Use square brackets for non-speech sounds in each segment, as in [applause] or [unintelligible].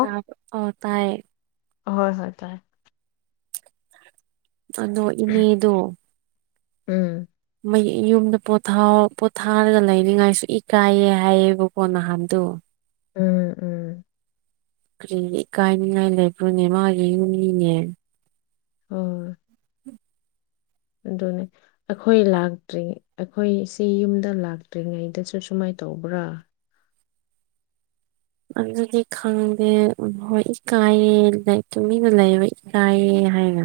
ꯇꯥꯕ꯭ꯔꯣ ꯑꯥ ꯇꯥꯏꯌꯦ ꯍꯣꯏ ꯍꯣꯏ ꯇꯥꯏ ꯑꯗꯣ ꯏꯅꯦ ꯗꯣ ꯎꯝ ꯃꯩ ꯌꯨꯝꯗ ꯄꯣꯊꯥꯎ ꯄꯣꯊꯥꯔꯒ ꯂꯩꯅꯤꯡꯉꯥꯏꯁꯨ ꯏꯀꯥꯏꯌꯦ ꯍꯥꯏꯌꯦꯕꯀꯣ ꯅꯍꯥꯟꯗꯨ ꯎꯝ ꯎꯝ ꯀꯔꯤꯒꯤ ꯏꯀꯥꯏꯅꯤꯉꯥꯏ ꯂꯩꯕ꯭ꯔꯣꯅꯦ ꯃꯥꯒꯤ ꯌꯨꯝꯅꯤꯅꯦ ꯍꯣꯏ ꯑꯗꯨꯅꯦ ꯑꯩꯈꯣꯏ ꯂꯥꯛꯇ꯭ꯔꯤ ꯑꯩꯈꯣꯏ ꯁꯤ ꯌꯨꯝꯗ ꯂꯥꯛꯇ꯭ꯔꯤꯉꯩꯗꯁꯨ ꯁꯨꯃꯥꯏ ꯇꯧꯕ꯭ꯔꯥ ꯑꯗꯨꯗꯤ ꯈꯪꯗꯦ ꯍꯣꯏ ꯏꯀꯥꯏꯔꯦꯅ ꯇꯨꯃꯤꯟꯅ ꯂꯩꯕ ꯀꯥꯏꯌꯦ ꯍꯥꯏꯅ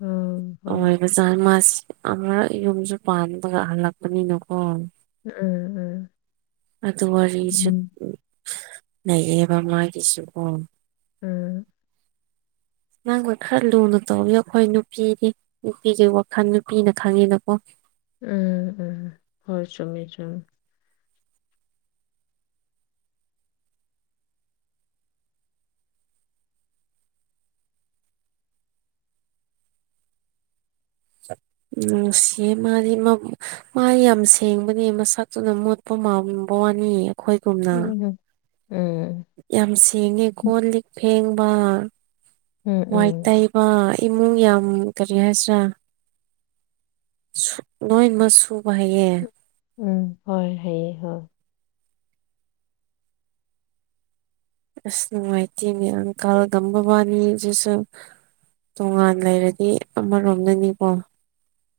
ꯎꯝ ꯍꯣꯏ ꯑꯣꯏꯕ [unintelligible] ꯃꯥꯁꯤ ꯑꯃꯥꯔꯛ ꯌꯨꯝꯁꯨ ꯄꯥꯟꯕꯥꯒ ꯍꯜꯂꯛꯄꯅꯤꯅꯀꯣ ꯎꯝ ꯎꯝ ꯑꯗꯨ ꯋꯥꯔꯤꯁꯨ ꯎꯝ ꯂꯩꯌꯦꯕ ꯃꯥꯒꯤꯁꯨꯀꯣ ꯎꯝ ꯅꯪꯅ ꯈꯔ ꯂꯨꯅ ꯇꯧꯕꯤꯌꯣ ꯑꯩꯈꯣꯏ ꯅꯨꯄꯤꯗꯤ ꯅꯨꯄꯤꯒꯤ ꯋꯥꯈꯜ ꯅꯨꯄꯤꯅ ꯈꯪꯉꯤꯅꯀꯣ ꯎꯝ ꯎꯝ ꯍꯣꯏ ꯆꯨꯝꯃꯦ ꯆꯨꯨꯝꯃꯦ ꯎꯝ ꯅꯨꯡꯁꯤ ꯃꯥꯗꯤ ꯃꯕꯨꯛ ꯃꯥ ꯌꯥꯝ ꯁꯦꯡꯕꯅꯦ ꯃꯁꯛꯇꯨꯗ ꯃꯣꯠꯄ ꯃꯥꯝꯕ ꯋꯥꯅꯤ ꯑꯩꯈꯣꯏꯒꯨꯝꯅ [unintelligible] ꯎꯝ ꯌꯥꯝ ꯁꯦꯡꯉꯦ ꯀꯣ ꯂꯤꯛ ꯐꯦꯡꯕ ꯎꯝ ꯋꯥꯏ ꯎꯝ ꯇꯩ ꯕ ꯏꯃꯨꯡ ꯌꯥꯝ ꯀꯔꯤ ꯍꯥꯏꯁꯤ꯭ꯔꯥ ꯁꯨ ꯂꯣꯏꯅꯃꯛ ꯁꯨꯕ ꯍꯩꯌꯦ ꯎꯝ ꯍꯣꯏ ꯍꯩꯌꯦ ꯍꯣꯏ ꯑꯁ ꯅꯨꯡꯉꯥꯏꯇꯦꯅꯦ ꯑꯪꯀꯜꯒꯥ ꯃꯕꯥꯅꯤ ꯖꯤꯁꯨ ꯇꯣꯉꯥꯟ ꯂꯩꯔꯗꯤ ꯑꯃꯥꯔꯣꯝꯗꯅꯤꯀꯣ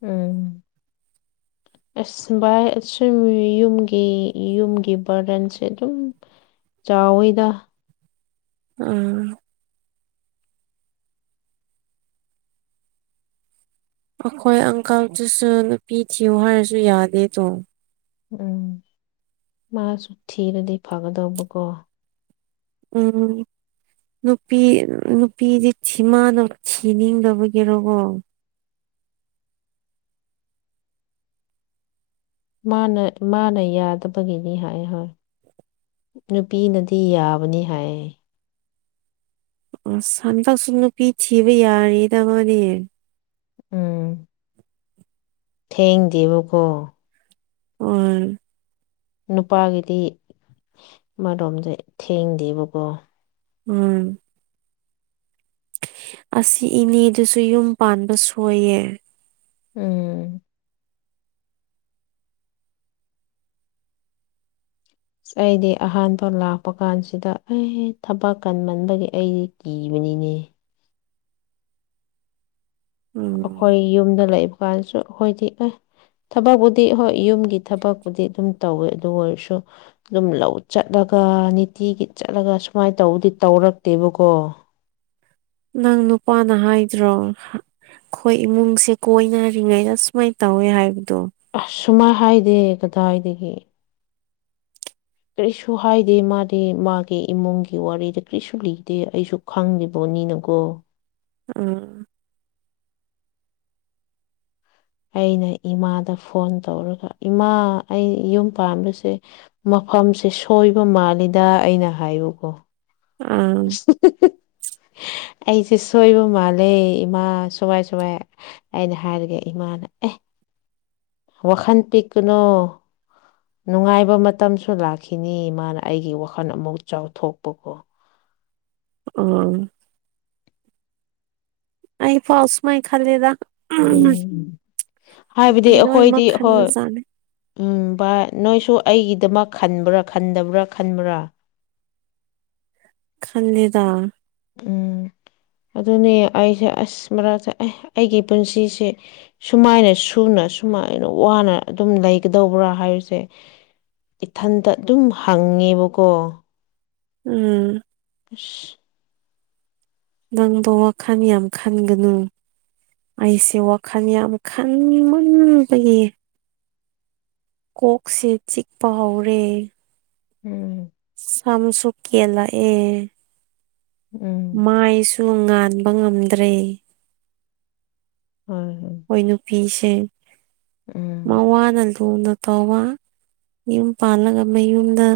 ꯎꯝ ꯑꯁ ꯚꯥꯏ ꯑꯩꯁꯨ ꯌꯨꯝꯒꯤ ꯌꯨꯝꯒꯤ ꯕ꯭ꯔꯗꯟꯁꯦ ꯑꯗꯨꯝ ꯆꯥꯎꯋꯤꯗꯥ ꯎꯝ ꯑꯩꯈꯣꯏ ꯑꯪꯀꯜꯗꯨꯁꯨ ꯅꯨꯄꯤ ꯊꯤꯌꯨ ꯍꯥꯏꯔꯁꯨ ꯌꯥꯗꯦꯗꯣ ꯎꯝ ꯃꯥꯁꯨ ꯊꯤꯔꯗꯤ ꯐꯒꯗꯧꯕꯀꯣ ꯎꯝ ꯅꯨꯄꯤ ꯅꯨꯄꯤꯗꯤ ꯁꯤꯃꯥꯅ ꯊꯤꯅꯤꯡꯗꯕꯒꯤꯔ‌ꯣ ꯀ‌ꯣ ꯃꯥꯅ ꯃꯥꯅ ꯌꯥꯗꯕꯒꯤꯅꯤ ꯍꯥꯏ ꯍꯣꯏ ꯅꯨꯄꯤꯅꯗꯤ ꯌꯥꯕꯅꯤ ꯍꯥꯏ ꯑꯁ ꯍꯥꯟꯗꯥꯛꯁꯨ ꯅꯨꯄꯤ ꯊꯤꯕ ꯌꯥꯔꯦꯗ ꯃꯗꯤ ꯎꯝ ꯊꯦꯡꯗꯦꯕꯀꯣ ꯍ‌ꯣꯏ ꯅꯨꯄꯥꯒꯤꯗꯤ ꯑꯃꯔꯣꯝꯗ ꯊꯦꯡꯗꯦꯕꯀꯣ ꯍꯣꯢ ꯑꯁ ꯏꯅꯦꯗꯨꯁꯨ ꯌꯨꯝ ꯄꯥꯟꯕ ꯁꯣꯏꯌꯦ ꯎꯝ ꯑꯁ ꯑꯩꯗꯤ ꯑꯍꯥꯟꯕ ꯂꯥꯛꯄ ꯀꯥꯟꯁꯤꯗ ꯑꯦ ꯊꯕꯛ ꯀꯟꯃꯟꯕꯒꯤ ꯑꯩꯗꯤ ꯀꯤꯕꯅꯤꯅꯦ ꯎꯝ ꯑꯩꯈꯣꯏ ꯌꯨꯝꯗ ꯂꯩꯕ ꯀꯥꯟꯗꯁꯨ ꯑꯩꯈꯣꯏꯗꯤ ꯑꯦ ꯊꯕꯛꯄꯨꯗꯤ ꯍꯣꯏ ꯌꯨꯝꯒꯤ ꯊꯕꯛꯄꯨꯗꯤ ꯑꯗꯨꯝ ꯇꯧꯋꯦ ꯑꯗꯨ ꯑꯣꯏꯔꯁꯨ ꯑꯗꯨꯝ ꯂꯧ ꯆꯠꯂꯒ ꯅꯤꯇꯤꯒꯤ ꯆꯠꯂꯒ ꯁꯨꯃꯥꯏꯅ ꯇꯧꯕꯗꯤ ꯇꯧꯔꯛꯇꯦꯕꯀꯣ ꯅꯪ ꯅꯨꯄꯥꯅ ꯍꯥꯏꯗ꯭ꯔꯣ ꯑꯩꯈꯣꯏ ꯏꯃꯨꯡꯁꯦ ꯀꯣꯏꯅꯔꯤꯉꯩꯗ ꯁꯨꯃꯥꯏꯅ ꯇꯧꯋꯦ ꯍꯥꯏꯕꯗꯣ ꯑꯁ ꯁꯨꯃꯥꯏꯅ ꯍꯥꯏꯗꯦ ꯀꯗꯥꯏꯗꯒꯤ ꯀꯔꯤꯁꯨ ꯍꯥꯏꯗꯦ ꯃꯥꯗꯤ ꯃꯥꯒꯤ ꯏꯃꯨꯡꯒꯤ ꯋꯥꯔꯤꯗ ꯀꯔꯤꯁꯨ ꯂꯤꯗꯦ ꯑꯩꯁꯨ ꯈꯪꯂꯤꯕꯣꯠꯅꯤꯅꯀꯣ ꯎꯝ ꯑꯩꯅ ꯏꯃꯥꯗ ꯐꯣꯟ ꯇꯧꯔꯒ ꯏꯃꯥ ꯑꯩ ꯌꯨꯝ ꯄꯥꯟꯕꯥꯁꯦ ꯃꯐꯝꯁꯦ ꯁꯣꯏꯕ ꯃꯥꯜꯂꯤꯗ ꯑꯩꯅ ꯍꯥꯏꯕꯀꯣ ꯑꯥ ꯑꯩꯁꯦ ꯁꯣꯏꯕ ꯃꯥꯜꯂꯦ ꯏꯃꯥ ꯁꯨꯃꯥꯏ ꯁꯨꯃꯥꯏ ꯑꯩꯅ ꯍꯥꯏꯔꯒꯦ ꯏꯃꯥꯅ ꯑꯦ ꯋꯥꯈꯜ ꯄꯤꯛꯀꯅꯣ ꯅꯨꯡꯉꯥꯏꯕ ꯃꯇꯝꯁꯨ ꯂꯥꯛꯈꯤꯅꯤ ꯃꯥꯅ ꯑꯩꯒꯤ ꯋꯥꯈꯜ ꯑꯃꯨꯛ ꯆꯥꯎꯊꯣꯛꯄꯀꯣ ꯎꯝ ꯑꯩꯐꯥꯎ ꯁꯨꯃꯥꯏ ꯈꯜꯂꯦꯗ ꯎꯝ ꯍꯥꯏꯕꯗꯤ ꯅꯨꯄꯤ ꯂꯣꯏꯅꯃꯛ ꯑꯩꯈꯣꯏꯗꯤ ꯍꯣꯏ ꯈꯟꯕꯖꯥꯠꯅꯤ ꯎꯝ ꯚꯥꯏ ꯅꯣꯏꯁꯨ ꯑꯩꯒꯤꯗꯃꯛ ꯈꯟꯕ꯭ꯔꯥ ꯈꯟꯗꯕ꯭ꯔꯥ ꯈꯟꯕ꯭ꯔꯥ ꯈꯟꯂꯦꯗ ꯎꯝ ꯑꯗꯨꯅꯦ ꯑꯩꯁꯦ ꯑꯁ ꯃꯔꯛꯇ ꯑꯩꯒꯤ ꯄꯨꯟꯁꯤꯁꯦ ꯁꯨꯃꯥꯏꯅ ꯁꯨꯅ ꯁꯨꯃꯥꯏꯅ ꯋꯥꯅ ꯑꯗꯨꯝ ꯂꯩꯒꯗꯧꯕ꯭ꯔꯥ ꯍꯥꯏꯕꯁꯦ ꯏꯊꯟꯇ ꯑꯗꯨꯝ ꯍꯪꯉꯦꯕꯀꯣ ꯎꯝ ꯑꯁ [inaudible] ꯅꯪꯗꯣ ꯋꯥꯈꯜ ꯌꯥꯝ ꯈꯟꯒꯅꯨ ꯑꯩꯁꯦ ꯋꯥꯈꯜ ꯌꯥꯝ ꯈꯟꯃꯟꯕꯒꯤ ꯀꯣꯛꯁꯦ ꯆꯤꯛꯄ ꯍꯧꯔꯦ ꯎꯝ ꯁꯥꯝꯁꯨ ꯀꯦꯟ‌ꯂꯛꯑ‌ꯦ ꯎꯝ ꯃꯥꯏꯁꯨ ꯉꯥꯟꯕ ꯉꯝꯗ꯭ꯔꯦ ꯍ‌ꯣꯏ ꯍꯣꯏ ꯃ‌ꯣꯏ ꯅꯨꯄꯤꯁ‌ꯦ ꯎꯝ ꯃꯋꯥꯅ ꯂꯨꯅ ꯇꯧꯕ ꯌꯨꯝ ꯄꯥꯜꯂꯒ ꯃꯌꯨꯝꯗ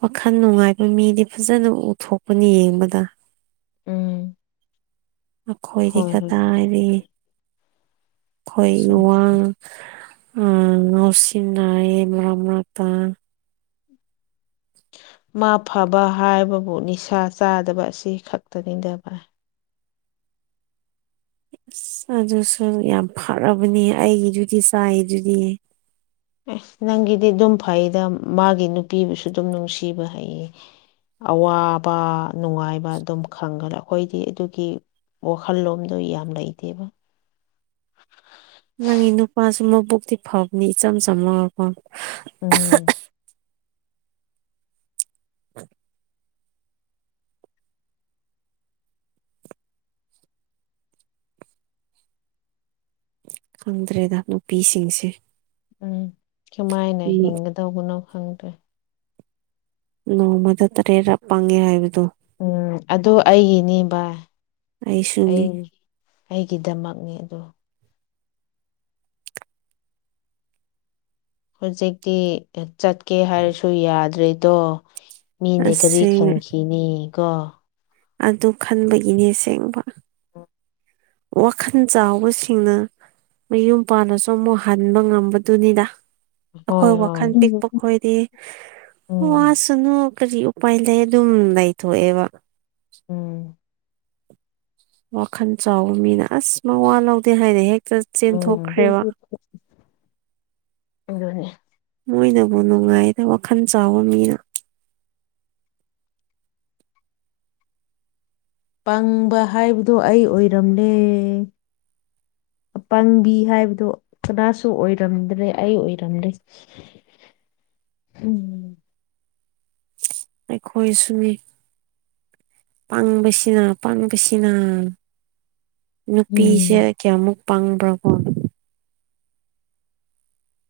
ꯋꯥꯈꯜ ꯅꯨꯡꯉꯥꯏꯕ ꯃꯤꯗꯤ ꯐꯖꯅ ꯎꯊꯣꯛꯄꯅꯤ ꯌꯦꯡꯕꯗ ꯎꯝ ꯑꯩꯈꯣꯏꯗꯤ ꯍꯣꯏ ꯍꯣꯏ ꯀꯗꯥꯏꯗꯒꯤ ꯑꯩꯈꯣꯏ ꯁꯨꯝ ꯏꯋꯥ ꯑꯝ ꯉꯥꯎꯁꯤꯟꯅꯩꯏ ꯃꯔꯛ ꯃꯔꯛꯇ ꯃꯥ ꯐꯕ ꯍꯥꯏꯕꯕꯨ ꯅꯤꯁꯥ ꯆꯥꯗꯕ ꯑꯁꯤ ꯈꯛꯇꯅꯤꯗꯅꯤꯕ ꯑꯁ ꯑꯗꯨꯁꯨ ꯌꯥꯝ ꯐꯔꯕꯅꯦ ꯑꯩꯒꯤꯗꯨꯗꯤ ꯆꯥꯏ ꯗꯨꯗꯤ ꯑꯦꯁ ꯅꯪꯒꯤꯗꯤ ꯑꯗꯨꯝ ꯐꯩꯗ ꯃꯥꯒꯤ ꯅꯨꯄꯤꯕꯨꯁꯨ ꯑꯗꯨꯝ ꯅꯨꯡꯁꯤꯕ ꯍꯩꯌꯦ ꯑꯋꯥꯕ ꯅꯨꯡꯉꯥꯏꯕ ꯑꯗꯨꯝ ꯈꯪꯒꯂꯦ ꯑꯩꯈꯣꯏꯗꯤ ꯑꯗꯨꯒꯤ ꯋꯥꯈꯜꯂꯣꯝꯗꯣ ꯌꯥꯝ ꯂꯩꯇꯦꯕ ꯅꯪꯒꯤ ꯅꯨꯄꯥꯁꯨ ꯃꯕꯨꯛꯇꯤ ꯐꯕꯅꯤ ꯏꯆꯝ ꯆꯝꯃꯒꯀ‌ꯣ ꯎꯝ [unintelligible] ꯈꯪꯗ꯭ꯔꯦꯗ ꯅꯨꯄꯤꯁꯤꯡꯁꯦ ꯎꯝ ꯀꯃꯥꯏꯅ ꯅꯣ- ꯍꯤꯡꯒꯗꯧꯕꯅꯣ ꯈꯪꯗ꯭ꯔꯦ ꯅꯣꯡꯃꯗ ꯇꯔꯦꯠꯔꯛ ꯄꯪꯉꯦ ꯍꯥꯏꯕꯗꯣ ꯎꯝ ꯑꯗꯨ ꯑꯩꯒꯤꯅꯤ ꯕꯥ ꯑꯩꯁꯨꯅꯤ ꯑꯩ ꯑꯩꯒꯤꯗꯃꯛꯅꯤ ꯑꯗꯨ ꯍꯧꯖꯤꯛꯇꯤ ꯆꯠꯀꯦ ꯍꯥꯏꯔꯁꯨ ꯌꯥꯗ꯭ꯔꯦꯗꯣ ꯃꯤꯅ ꯀꯔꯤ ꯑꯁꯦꯡ ꯈꯟꯈꯤ ꯅꯤꯀ‌ꯣ ꯑꯗꯨ ꯈꯟꯕꯒꯤꯅꯤ ꯑꯁꯦꯡꯕ [inaudible] ꯋꯥꯈꯟ ꯆꯥꯎꯕꯁꯤꯡꯅ ꯃꯌꯨꯝ ꯄꯥꯟꯂꯁꯨ ꯑꯃꯨꯛ ꯍꯟꯕ ꯉꯝꯕꯗꯨꯅꯤꯗ ꯍꯣꯏ ꯑꯩꯈꯣꯏ ꯍꯣꯏ ꯋꯥꯈꯟ ꯄꯤꯛꯄ ꯈꯣꯏꯗꯤ ꯎꯝ ꯋꯥꯁ ꯁꯅꯣ ꯀꯔꯤ ꯎꯄꯥꯏ ꯂꯩ ꯑꯗꯨꯝ ꯂꯩꯊꯣꯛꯑꯦꯕ ꯎꯝ ꯋꯥꯈꯟ ꯆꯥꯎꯕ ꯃꯤꯅ ꯑꯁ ꯃꯋꯥ ꯂꯧꯗꯦ ꯍꯥꯏꯅ ꯍꯦꯛꯇ ꯎꯝ ꯆꯦꯟꯊꯣꯛꯈ꯭ꯔꯦꯕ ꯑꯗꯨꯅꯦ ꯃꯣꯏꯅꯕꯨ ꯅꯨꯡꯉꯥꯏꯗ ꯋꯥꯈꯟ ꯆꯥꯎꯕ ꯃꯤꯅ ꯄꯪꯕ ꯍꯥꯏꯕꯗꯣ ꯑꯩ ꯑꯣꯏꯔꯝꯂꯦ ꯑꯄꯪꯕꯤ ꯍꯥꯏꯕꯗ‌ꯣ ꯀꯅꯥꯁꯨ ꯑꯣꯏꯔꯝꯗ꯭ꯔꯦ ꯑꯩ ꯑꯣꯏꯔꯝꯂ‌ꯦ ꯎꯝ ꯑꯩꯈꯣꯏ ꯁꯨꯅꯤ ꯄꯪꯕꯁꯤꯅ ꯄꯪꯕꯁꯤꯅ ꯅꯨꯄꯤꯁꯦ ꯎꯝ ꯀꯌꯥꯃꯨꯛ ꯄꯪꯕ꯭ꯔꯀ‌ꯣ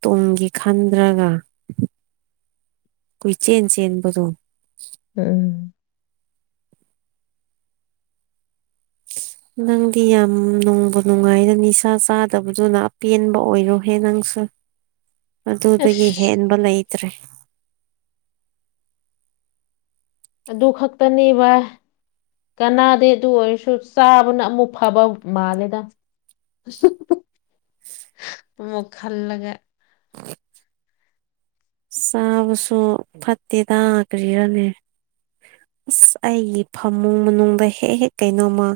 ꯇꯨꯡꯒꯤ ꯈꯟꯗ꯭ꯔꯒ ꯀꯨꯏ ꯆꯦꯟ ꯆꯦꯟꯕꯗꯣ ꯎꯝ [inaudible] ꯅꯪꯗꯤ ꯌꯥꯝ ꯅꯨꯡꯕꯨ ꯅꯨꯡꯉꯥꯏꯗ ꯅꯤꯁꯥ ꯆꯥꯗꯕꯗꯨꯅ ꯑꯄꯦꯟꯕ ꯑꯣꯏꯔꯣꯍꯦ ꯅꯪꯁꯨ ꯑꯗꯨꯗꯒꯤ ꯑꯁ ꯍꯦꯟꯕ ꯂꯩꯇ꯭ꯔꯦ ꯑꯗꯨ ꯈꯛꯇꯅꯦꯕ ꯀꯥꯅꯗ‌ꯦ ꯑꯗꯨ ꯑꯣꯏꯔꯁꯨ ꯆꯥꯕꯅ ꯑꯃꯨꯛ ꯐꯕ ꯃꯥꯜꯂꯦꯗ [unintelligible] ꯑꯃꯨꯛ ꯈꯜꯂꯒ ꯆꯥꯕꯁꯨ ꯐꯠꯇꯦꯗ ꯀꯔꯤꯔꯥꯅꯦ [inaudible] ꯑꯁ ꯑꯩꯒꯤ ꯐꯃꯨꯡ ꯃꯅꯨꯡꯗ ꯍꯦꯛ ꯍꯦꯛ ꯀꯩꯅꯣꯃ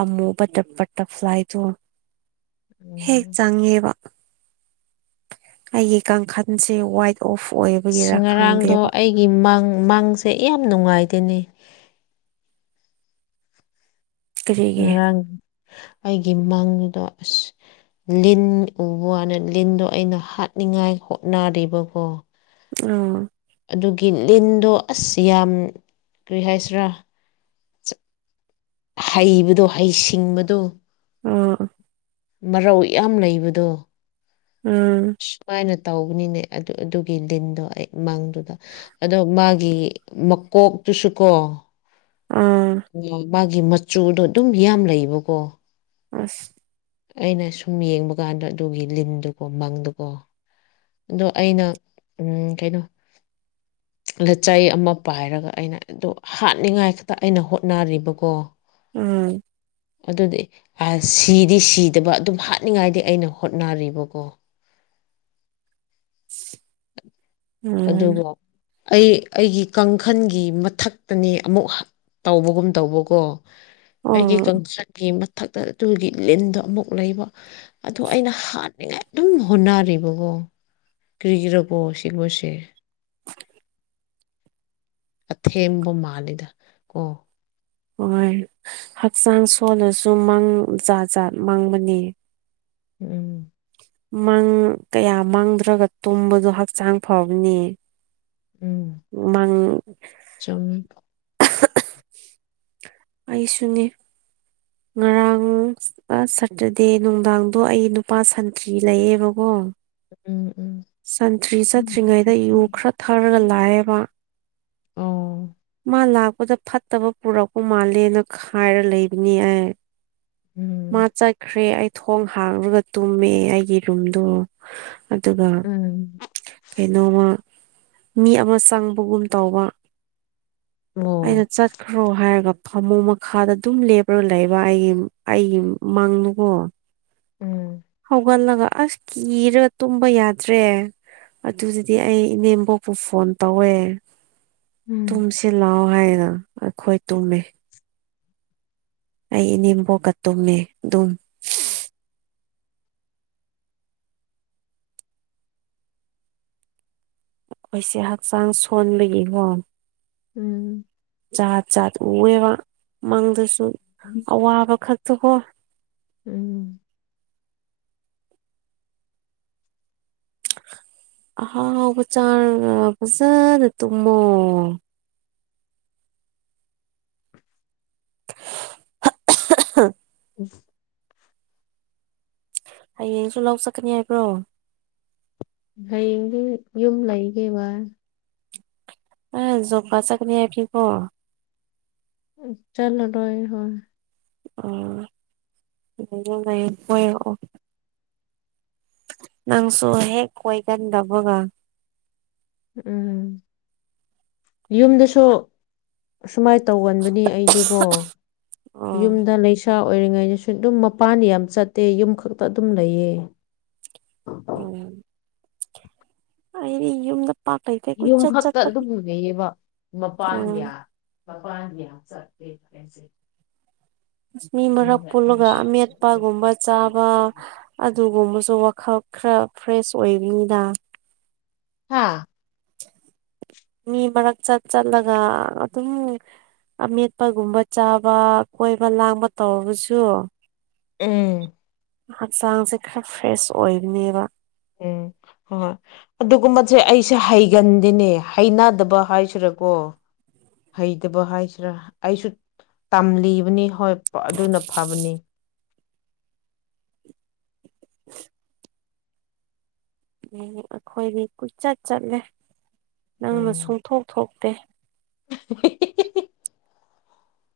ꯑꯃꯨꯕ ꯕ ꯕꯠꯇꯔꯐ꯭ꯂꯥꯏꯗꯣ [inaudible] ꯍꯦꯛ ꯎꯝ ꯆꯪꯉꯦꯕ ꯑꯩꯒꯤ ꯀꯥꯡꯈꯟꯁꯦ ꯋꯥꯏꯠ ꯑꯣꯐ ꯑꯣꯏꯕꯒꯤꯔ ꯈꯪꯗꯦꯕꯥ ꯒꯤ ꯃꯪ ꯃꯪꯁꯦ ꯌꯥꯝ ꯅꯨꯡꯉꯥꯏꯇ‌ꯦꯅꯦ ꯀꯔꯤꯒꯤ ꯉꯔꯥꯡ ꯑꯩꯒꯤ ꯃꯪꯗꯥ ꯑꯁ ꯂꯤꯟ ꯎꯕ ꯋꯥꯅ‌ꯦ ꯂꯤꯟꯗꯣ ꯑꯩꯅ ꯍꯥꯠꯅꯤꯡꯉꯥꯏ ꯍꯣꯠꯅꯔꯤꯕꯀꯣ ꯑꯣ ꯑꯗꯨꯒꯤ ꯂꯤꯟꯗꯣ ꯑꯁ ꯌꯥꯝ ꯀꯔꯤ ꯍꯥꯏꯁꯤꯔꯥ ꯍꯩꯕꯗꯣ ꯍꯩꯁꯤꯡꯕꯗꯣ ꯑꯥ ꯃꯔꯧ ꯌꯥꯝ ꯂꯩꯕꯗꯣ ꯑꯥ ꯁꯨꯃꯥꯏꯅ ꯇꯧꯕꯅꯤꯅꯦ ꯑꯗꯨ ꯑꯗꯨꯒꯤ ꯂꯤꯟꯗꯣ ꯑꯩ ꯃꯪꯗꯨꯗꯥ ꯑꯗꯣ ꯃꯥꯒꯤ ꯃꯀꯣꯛꯇꯨꯁꯨ ꯀꯣ ꯎꯝ ꯃꯥ ꯃꯥꯒꯤ ꯃꯆꯨꯗꯣ ꯑꯗꯨꯝ ꯌꯥꯝ ꯂꯩꯕꯀꯣ ꯑꯁ ꯑꯩꯅ ꯁꯨꯝ ꯌꯦꯡꯕ ꯀꯥꯟꯗ ꯑꯗꯨꯒꯤ ꯂꯤꯟꯗꯨꯀꯣ ꯃꯪꯗꯀꯣ ꯑꯗꯣ ꯑꯩꯅ ꯎꯝ ꯀꯩꯅꯣ ꯂꯤꯆꯩ ꯑꯃ ꯄꯥꯏꯔꯒ ꯑꯩꯅ ꯑꯗ‌ꯣ ꯍꯥꯠꯅꯤꯡꯉꯥꯏ ꯈꯛꯇ ꯑꯩꯅ ꯍꯣꯠꯅꯔꯤꯕ ꯄꯣ ꯎꯝ ꯑꯗꯨꯗꯤ ꯑꯁ ꯁꯤꯗꯤ ꯁꯤꯗꯕ ꯑꯗꯨꯝ ꯍꯥꯠꯅꯤꯡꯉꯥꯏꯗꯤ ꯑꯩꯅ ꯍꯣꯠꯅꯔꯤꯕꯀꯣ ꯎꯝ ꯑꯗꯨꯒꯣ ꯑꯩ ꯑꯩꯒꯤ ꯀꯥꯡꯈꯟꯒꯤ ꯃꯊꯛꯇꯅ‌ꯦ ꯑꯃꯨꯛ ꯇꯧꯕꯒꯨꯝ ꯇꯧꯕꯀꯣ ꯑꯩꯒꯤ ꯑꯣ ꯀꯥꯡꯆꯠꯀꯤ ꯃꯊꯛꯇ ꯑꯗꯨꯒꯤ ꯂꯤꯟꯗꯣ ꯑꯃꯨꯛ ꯂꯩꯕ ꯑꯗꯣ ꯑꯩꯅ ꯍꯥꯠꯅꯤꯡꯉꯥꯏ ꯑꯗꯨꯝ ꯍꯣꯠꯅꯔꯤꯕꯀꯣ ꯀ꯭ꯔꯤꯒꯤꯔꯕꯣ ꯁꯤꯒꯨꯝꯕꯁꯦ ꯑꯊꯦꯝꯕ ꯃꯥꯜꯂꯤꯗ ꯀꯣ ꯍꯣꯏ ꯍꯛꯆꯥꯡ ꯁꯣꯜꯂꯁꯨ ꯃꯪ ꯖꯥꯠ ꯖꯥꯠ ꯃꯪꯕꯅ‌ꯦ ꯎꯝ ꯃꯪ ꯀꯌꯥ ꯃꯪꯗ꯭ꯔꯒꯥ ꯇꯨꯝꯕꯗꯣ ꯍꯛꯆꯥꯡ ꯐꯕꯅ‌ꯦ ꯃꯪ ꯆꯨꯨꯝꯃꯤ [unintelligible] ꯑꯩꯁꯨꯅ‌ꯦ ꯉꯔꯥꯡ ꯑꯥ ꯁꯇꯔꯗꯦ ꯅꯨꯡꯗꯥꯡꯗꯣ ꯑꯩ ꯅꯨꯄꯥ ꯁꯟꯇ꯭ꯔꯤ ꯂꯩꯌꯦꯕꯀꯣ ꯎꯝ ꯎꯝ ꯁꯟꯇ꯭ꯔꯤ ꯆꯠꯇ꯭ꯔꯤꯉꯩꯗ ꯌꯨ ꯈꯔ ꯊꯥꯔꯒ ꯂꯥꯛꯑꯦꯕ ꯑꯣ ꯃꯥ ꯂꯥꯛꯄꯗ ꯐꯠꯇꯕ ꯄꯨꯔꯛꯄ ꯃꯥꯜꯂꯦꯅ ꯈꯥꯏꯔ ꯂꯩꯕꯅꯤ ꯑꯩ ꯎꯝ ꯃꯥ ꯆꯠꯈ꯭ꯔꯦ ꯑꯩ ꯊꯣꯡ ꯍꯥꯡꯉꯒ ꯇꯨꯝꯃꯦ ꯑꯩꯒꯤ ꯔꯨꯝꯗꯣ ꯑꯗꯨꯒ ꯎꯝ ꯀꯩꯅꯣꯝꯃꯥ ꯃꯤ ꯑꯃꯥ ꯆꯪꯕꯒꯨꯝ ꯇꯧꯕ ꯑꯩꯅꯥ ꯑꯣ ꯆꯠ ꯈ꯭ꯔꯣ ꯍꯥꯏꯔꯒ ꯐꯃꯨꯡ ꯃꯈꯥꯗ ꯑꯗꯨꯝ ꯂꯦꯞꯄ꯭ꯔ ꯂꯩꯕ ꯑꯩꯒꯤ ꯑꯩꯒꯤ ꯃꯪꯗꯨꯨꯕꯣ ꯎꯝ ꯍꯧꯒꯠꯂꯒ ꯑꯁ ꯀꯤꯔꯥ ꯇꯨꯝꯕ ꯌꯥ ꯇ꯭ꯔꯦ ꯑꯗꯨꯗꯤ ꯑꯩ ꯏꯅꯦꯝꯕꯣꯛꯄꯨ ꯐꯣꯟ ꯇꯧꯋꯦ ꯎꯝ ꯇꯨꯝꯁꯤ ꯂꯥꯎ ꯍꯥꯏꯅ ꯑꯩꯈꯣꯏ ꯇꯨꯝꯃꯦ ꯑꯩ ꯏꯅꯦꯝꯕꯣꯛꯀ ꯇꯨꯝꯃꯦ ꯑꯗꯨꯝ ꯑꯩꯁꯦ ꯍꯛꯆꯥꯡ ꯁꯣꯟꯕꯒꯤꯀꯣ ꯎꯝ ꯖꯥꯠ ꯖꯥꯠ ꯎꯋꯦꯕ ꯃꯪꯗꯁꯨ [inaudible] ꯑꯋꯥꯕ ꯈꯛꯇꯣꯀꯣ ꯎꯝ ꯑꯍꯥꯎꯕ ꯆꯔꯥꯒ ꯐꯖꯅ ꯇꯨꯝꯃꯣ [unintelligible] [unintelligible] ꯍꯌꯦꯡꯁꯨ ꯂꯧ ꯆꯠꯀꯅꯤ ꯍꯥꯏꯕ꯭ꯔꯣ ꯍꯌꯦꯡꯗꯤ ꯌꯨꯝ ꯂꯩꯒꯦꯕ ꯑꯥ ꯖꯣꯕ ꯀꯥꯠ ꯆꯠꯀꯅꯤ ꯍꯥꯏꯈꯤꯕ꯭ꯔꯣ [unintelligible] ꯆꯠꯂꯔꯣꯏ ꯍꯣꯏ ꯑꯣ ꯑꯗꯨꯗ ꯂꯩ ꯋꯥꯏꯔꯛꯑꯣ ꯅꯪꯁꯨ ꯍꯦꯛ ꯀꯣꯏꯒꯟꯗꯕꯥꯒ ꯎꯝ ꯌꯨꯝꯗꯁꯨ ꯑꯁꯨꯃꯥꯏꯅ ꯇꯧꯒꯟꯕꯅꯤ ꯑꯩꯗꯨꯀꯣ ꯎꯝ ꯌꯨꯝꯗ ꯂꯩꯁꯥ ꯑꯣꯏꯔꯤꯉꯩꯗꯁꯨ ꯗꯨꯝ ꯃꯄꯥꯟ ꯌꯥꯝ ꯆꯠꯇꯦ ꯌꯨꯝ ꯈꯛꯇ ꯗꯨꯝ ꯂꯩꯌꯦ ꯎꯝ ꯑꯩꯗꯤ ꯌꯨꯝꯗ ꯄꯥꯛ ꯂꯩꯇꯦ ꯌꯨꯝ ꯀꯨꯏꯆꯠ ꯈꯛꯇ ꯆꯠꯄꯅꯤ ꯑꯗꯨꯝ ꯂꯩꯌꯦꯕ ꯎꯝ ꯃꯄꯥꯟꯒ꯭ꯌꯥ ꯃꯄꯥꯟꯒ ꯌꯥꯝ ꯆꯠꯂꯦ [unintelligible] ꯃꯤ ꯃꯔꯛ ꯄꯨꯜꯂꯒ ꯑꯃꯦꯠꯄꯒꯨꯝꯕ ꯆꯥꯕ ꯑꯗꯨꯒꯨꯝꯕꯁꯨ ꯋꯥꯈꯜ ꯈꯔ ꯐ꯭ꯔꯦꯁ ꯑꯣꯏꯕꯅꯤꯗ ꯍꯥꯥ ꯃꯤ ꯃꯔꯛ ꯆꯠ ꯆꯠꯂꯒ ꯑꯗꯨꯝ ꯑꯃꯦꯠꯄꯒꯨꯝꯕ ꯆꯥꯕ ꯀꯣꯏꯕ ꯂꯥꯡꯕ ꯇꯧꯕꯁꯨ ꯎꯝ ꯍꯥꯆꯥꯡꯁꯦ ꯈꯔ ꯐ꯭ꯔꯦꯁ ꯑꯣꯏꯕꯅꯦꯕ ꯎꯝ ꯍꯣ ꯍꯣꯏ ꯑꯗꯨꯒꯨꯝꯕꯁꯦ ꯑꯩꯁꯦ ꯍꯩꯒꯟꯗꯦꯅꯦ ꯍꯩꯅꯗꯕ ꯍꯥꯏꯁꯤꯔꯀꯣ ꯍꯩꯇꯕ ꯍꯥꯏꯁꯤꯔꯥ ꯑꯩꯁꯨ ꯇꯝꯂꯤꯕꯅꯤ ꯍꯣꯏ ꯑꯗꯨꯅ ꯐꯕꯅꯤ [unintelligible] [unintelligible] ꯑꯈꯣꯏꯗꯤ ꯀꯣꯏꯆꯠ ꯆꯠꯂꯦ ꯅꯪꯅ ꯎꯝ ꯁꯨꯡꯊꯣꯛ ꯊꯣꯛꯇꯦ [unintelligible]